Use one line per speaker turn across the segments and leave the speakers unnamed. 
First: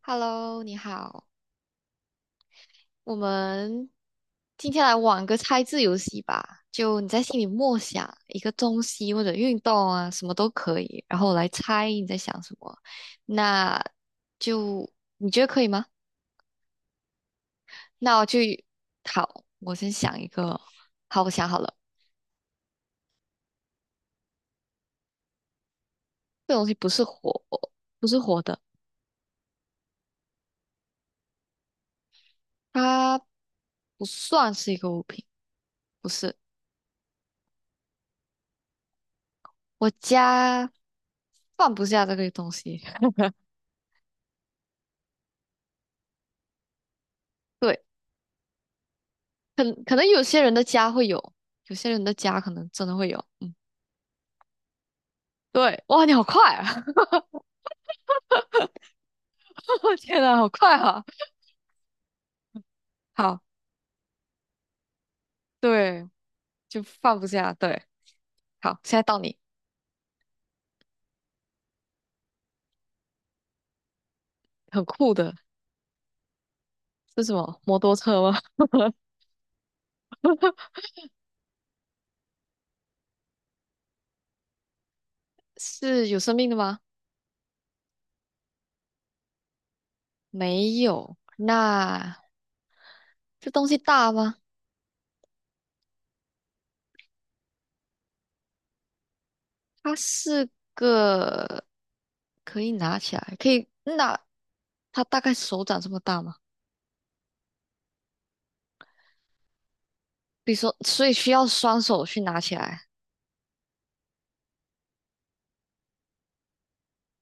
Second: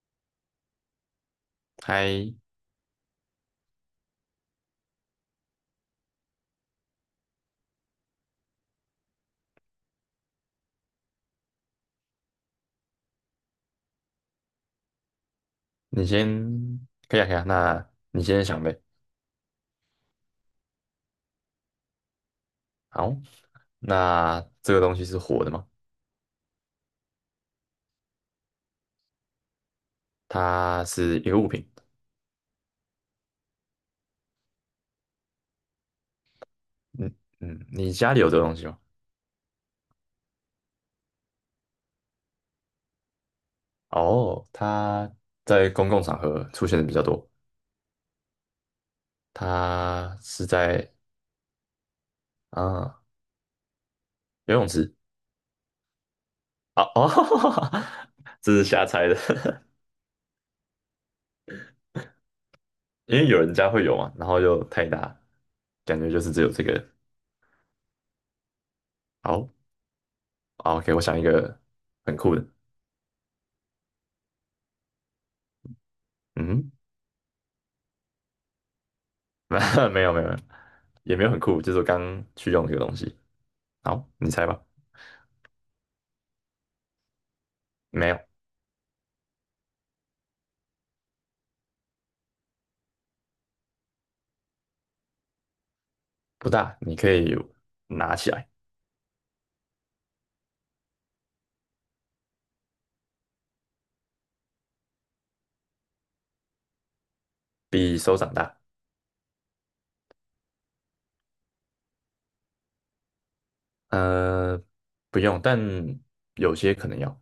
Hello，你好，
嗨，
我们今天来玩个猜字游戏吧。就你在心里默想一个东西或者运动啊，什么都可以，然后我来猜你在想什么。那就你觉得可以吗？
你先可以啊，可以啊。那
那
你
我就
先想呗。
好，我先想一个。好，我想好了，
好，那这个东西是活的吗？
这东西不是活，不是活的，
它是一个物品。
它不算是一个物品，不是。
嗯嗯，你家里有这个东西吗？
我家放不下这个东西，
哦，它在公共场合出现的比较多。
对。可能
它
有些
是
人的家
在
会有，有些人的家可能真的
啊
会有。嗯，
游泳池
对，哇，你好快
啊
啊！
哦，这是瞎猜的，
我天呐，好快啊！
因为有
好，
人家会有嘛，然后又太大，感
对，
觉就是只有这
就
个。
放不下。对，好，现在到你，
好，好，OK,我想一个很酷的。
很酷的，
嗯哼
是什么？摩托车吗？
没有没有没有，也没有很酷，就是我刚去用这个东西。好，你猜吧。
是有生命的吗？
没有，
没有。那这东西大吗？
不大，你可以拿起来，
它是个可以拿起来，可以那它大概手掌这么大吗？
比手掌大。
比如说，所以需要双手去拿起来，
呃，不用，但有些可能要，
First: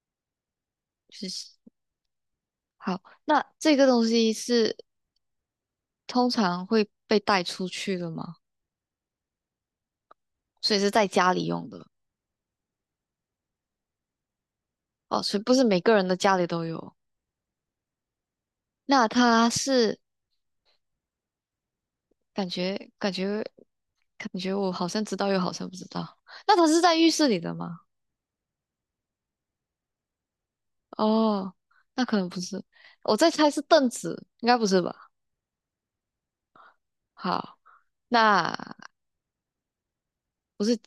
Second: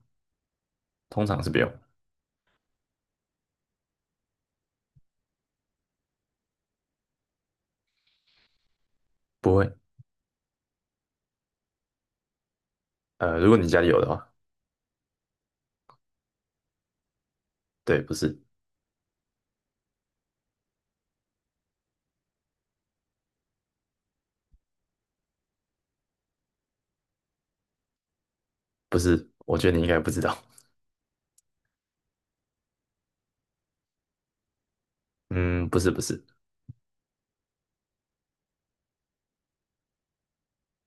通
就
常是
是。
不用，
好，那这个东西是通常会被带出去的吗？
不会。
所以是在家里用的
呃，如果你家里有的话，
哦，所以不是每个人的家里都有。
对，不是，
那它是感觉感觉感觉我好像知道又好像不知道。那它是在浴室里的吗？
不是，我觉得你应该不知道。
哦，那可能不是。我在猜是凳子，应该不是吧？
嗯，不是，不是，
好，那不是，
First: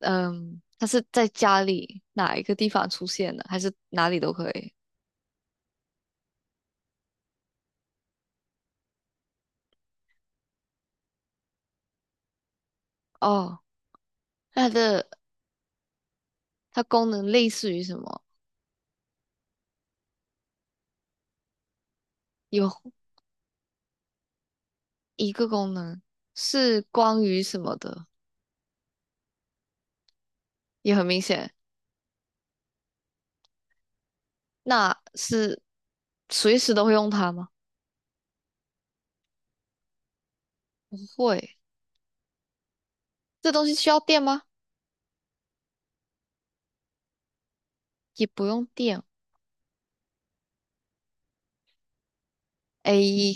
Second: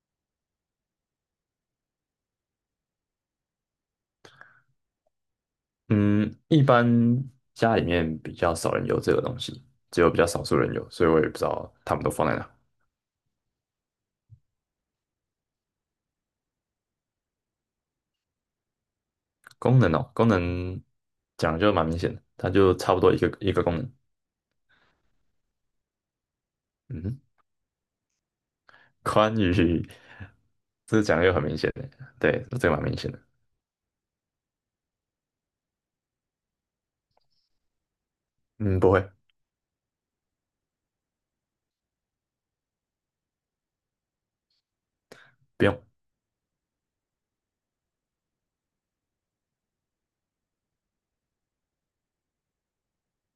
嗯，它是在家里哪一个地方出现的，还是哪里都可以？
嗯，一般家里面比较少人有这个东西，只有比较少数人有，所以我也不知道他们都放在哪。
哦，那它的。它功能类似于什么？
功能哦，功能讲得就蛮明显的，它
有
就差不多一个功能。
一个功能是
嗯哼，
关于什么的，
宽与
也
这个
很
讲
明
的就很
显。
明显的，对，这个蛮明显的。
那是随时都会用它吗？
嗯，不会，
不会。这东西需要电吗？
不用，
也不用电。A，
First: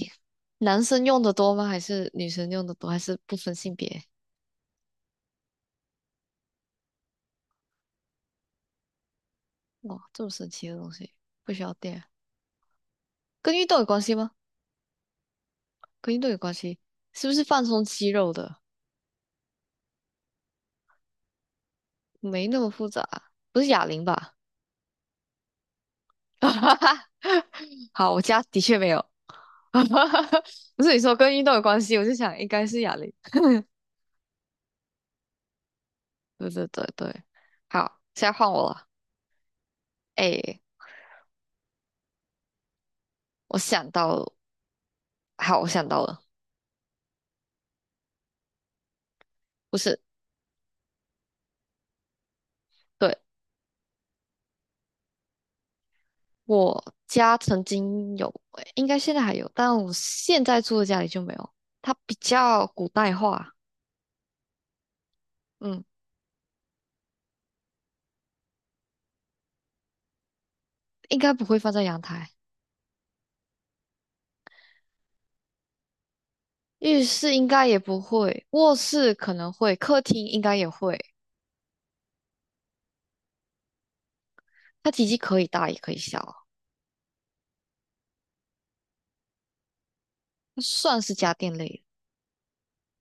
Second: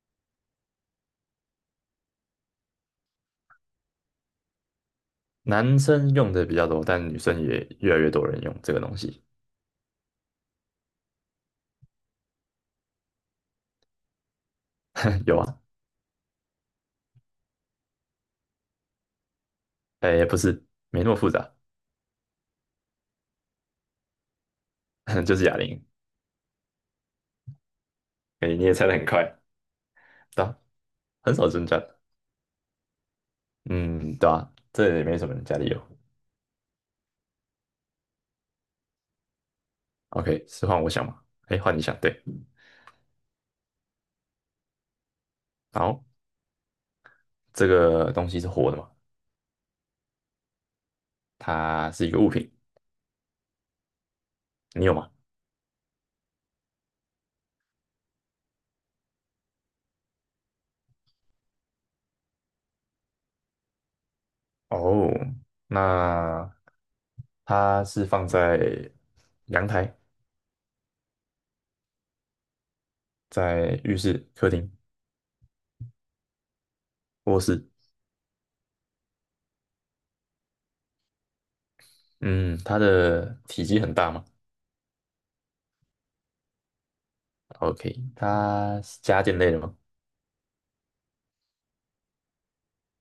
男生用的多吗？还是女生用的多？还是不分性别？
男生用的比较多，但女生也越来越多人用这个东西。
哇，这么神奇的东西，不需要电，跟运动有关系吗？
有啊，
跟运动有关系，是不是放松肌肉的？
哎，不是，没那么复杂，
没那么复杂，不是哑铃吧？
就是哑铃。
哈哈，好，我家
哎，
的
你也
确
猜
没
的
有。
很快，
哈哈，
对啊，
不是你说
很
跟运
少
动有
增加。
关系，我就想应该是哑铃。
嗯，对啊，这也没什么人家里有。
对对对对，好，现在换我了。
OK,
哎，
是换我想嘛？哎，换你想，对。
我想到了，好，我想到
好，
了，
这个东西是活的嘛？
不是，
它是一个物品，
对，
你有吗？
我家曾经有，诶应该现在还有，但我现在住的家里就没有。它比较古代化，
哦，
嗯，
那它是放在阳台、
应该不会放在阳台，
在浴室、客厅、
浴室
卧
应
室。
该也不会，卧室可能会，客厅应该也会。
嗯，它的体积很大吗
它体积可以大也可以小，
？OK,它是家电类的吗？
它算是家电类的，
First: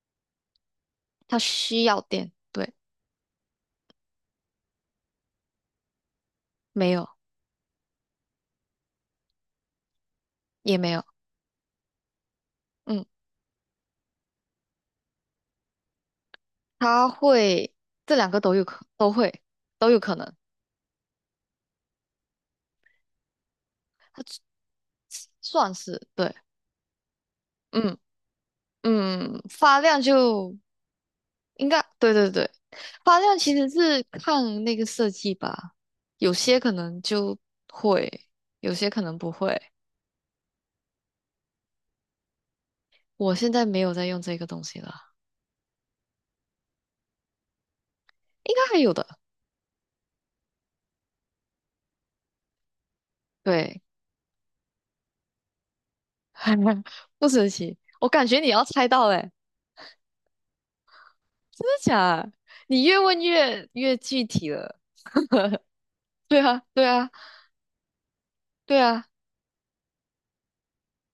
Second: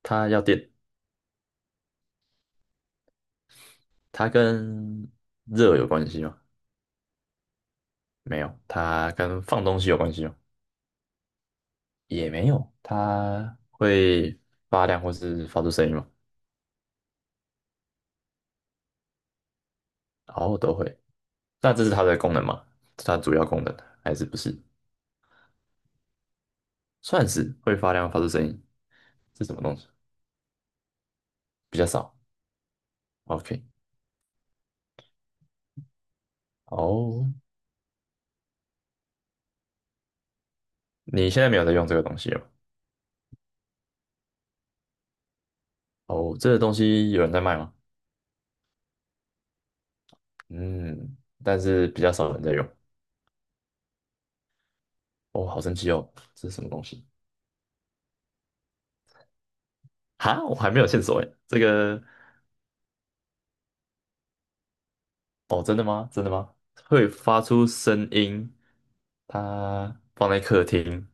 它要电，
它需要电，对，
它跟热有关系吗？
没有。
没有，它跟放东西有关系吗？
也没有，
也没有，
嗯，
它会发亮或是发出声音吗？
他会这两个都有可能，
哦，都会。那这是它的功能吗？它主要功能还是不
他
是？
算是对，
算是会发
嗯
亮发出声音，
嗯，
是什么东
发
西？
量就应
比
该
较
对
少。
对对，发量其
OK,
实是看那个设计吧，有些可能
哦，
就会，有些可能不会。
你现在没有在用这个东西了吗？
我现在没有在用这个东西了，
哦，这个东西有人在卖吗？
应该还有的，
嗯，但是比较少人在用。
对，
哦，好神奇哦，这是什么 东西？
不神奇，我感觉你要猜到嘞，
哈，我还没有线索哎。这
真的
个，
假的？你越问越越具体了
哦，真的吗？真的
对
吗？
啊对
会
啊。
发出声音，
对啊，
它放在客厅，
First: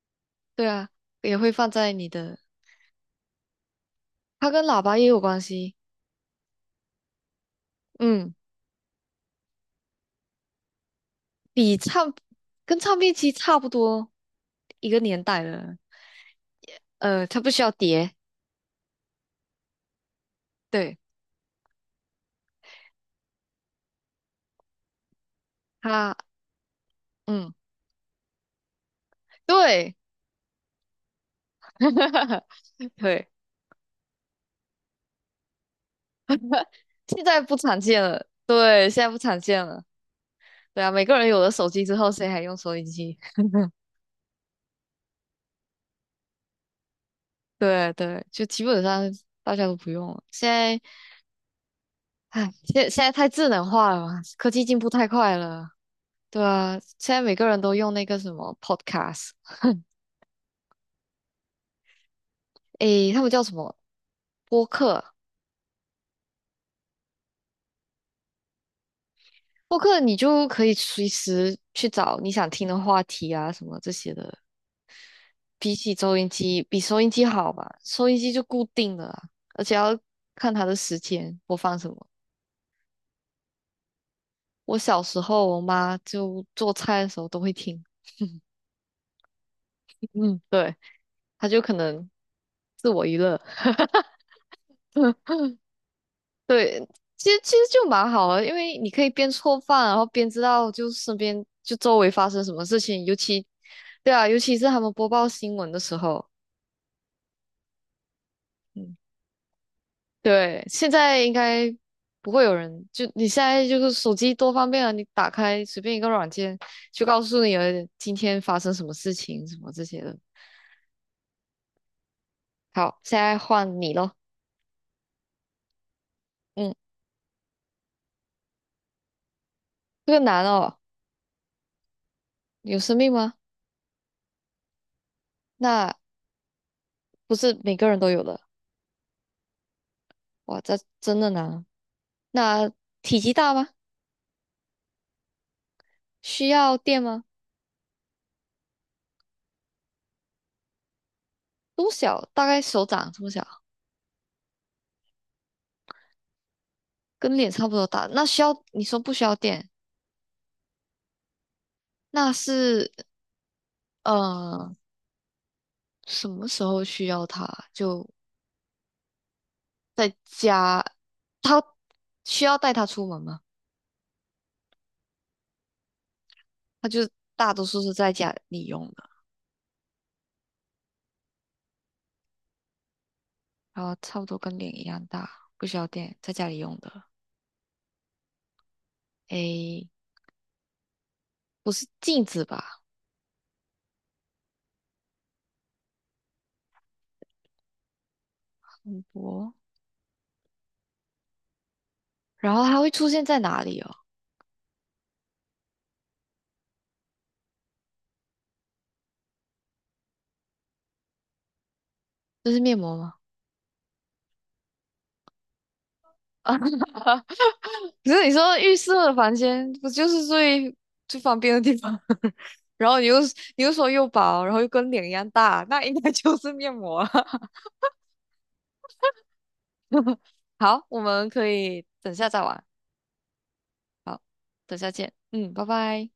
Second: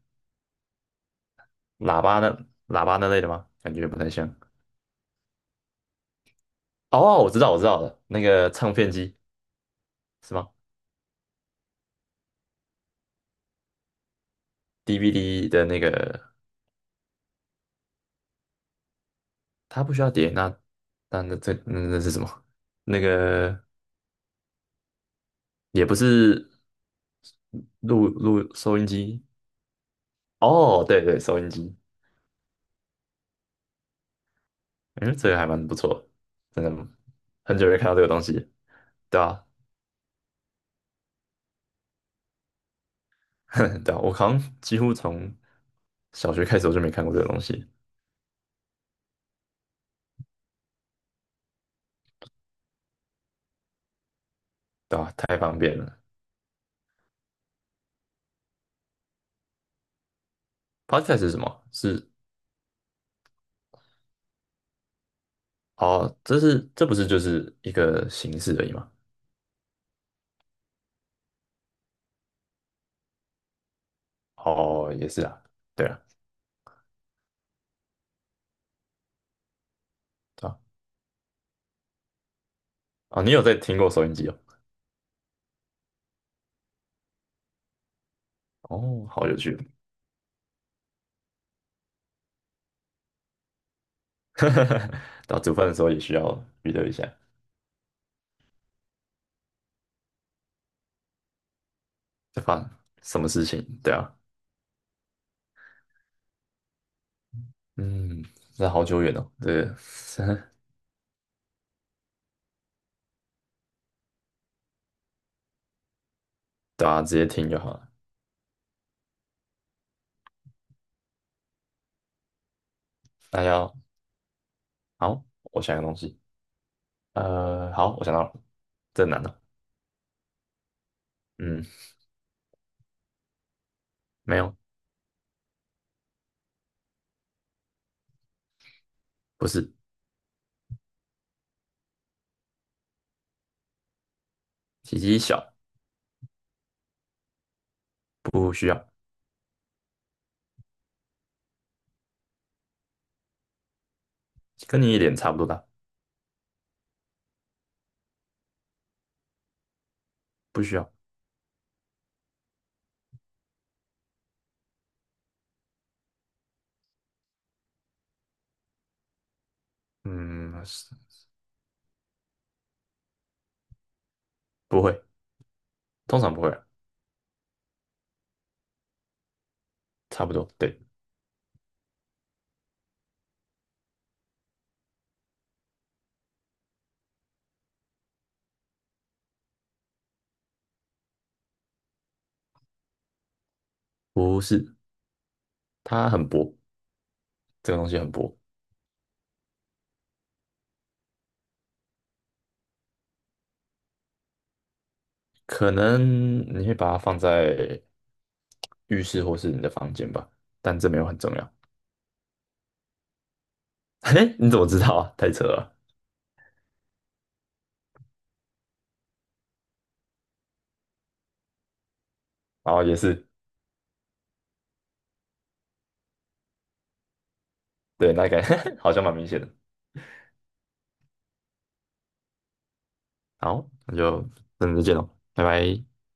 对啊，也会放在
喇
你
叭那
的，
喇叭那类的吗？感觉不太像。
它跟喇叭也有关系。
哦，我知道，我知道了，那
嗯，
个唱片机是吗
比唱跟唱片机差不多一个年代
？DVD 的那
的。
个，
它不需要碟，
它不需要碟，那
对
那那这那那是什么？那个也不
它，
是
嗯，
收音机
对
哦，对对，收音机，
对，
嗯，这个还蛮不错的真的
现在不
很久没
常
看到
见
这个东
了，
西了，
对，现在不
对
常
啊，
见了。对啊，每个人有了手机之后，谁还用收音机？
对啊，我好像几乎从小学开始我就没看过这个东西，
对对，就基本上大家都不用了。现在，唉，现在太智能化了嘛，科技进步
对
太
啊，
快
太方
了。
便了。
对啊，现在每个人都用那个什么 Podcast。
Podcast 是什么？
诶，他们叫什么播客？
是这不是就是一个形式而已吗？
播客你就可以随时去找你想听的话题啊，什么这些的。
哦，也是啊，
比
对
起
啊，
收音机，比收音机好吧？收音机就固定了啊，而且要
对
看
啊，
它的时间播放什么。
哦，你有在听过收音机哦？
我小时候，我妈就做菜的时候都会听，
哦，好有趣，
嗯，对，她就可能自我娱乐。
到煮饭 的时候也需要娱
对，
乐一下。
其实就蛮好的，因为你可以边做饭，然后边知道就身边就周围发
在
生什
发
么事情，尤
什么
其，
事情？对啊，
对啊，尤其是他们播报新闻的时候，
嗯，这好
嗯，
久远哦，对，
对，现在应该不会有人，就你现在就是手机多方便啊，你打开随便一个软件，
对啊，
就
直
告
接
诉
听
你
就
了
好了。
今天发生什么事情，什么这些的。好，现在
那要
换你咯，
好，我想一个东西，
嗯，
呃，好，我想到了，这难的，
这个难哦，
嗯，
有生命吗？
没有，
那不是每个人都有的，
不是，
哇，这真的难啊那体积大吗？
体积小，
需要垫吗？
不需要，
多小？大概手掌这么小，
跟你脸差不多大，
跟脸差不多大。那需要，你说不需要垫，
不需要，
那是呃什么时候需要它？就在
嗯，
家，
是
他需要带它出门吗？
不会，通常不会啊，
他就大多数是在家里用的，
差不多，对，
然后差不多跟脸一样大，不需要垫，在家里用的。诶，不是镜子吧？
不是，它很薄，这个东西很薄，
很薄。然后它会出现在哪里哦？
可能你会把它放在浴室或是你的房间吧，但这没有很重要。
这是面膜吗？
嘿，你怎么知道啊？太扯了。
可是你说浴室的房间，不就是最方便的地方？
然后
然
也
后你又
是，
你又说又薄，然后又跟脸一样大，那应该就是面膜了
对，那个 好像蛮明显的。
好，我们可以等下再玩，
好，那就等
等
再
下
见喽，
见。
拜
嗯，拜
拜。
拜。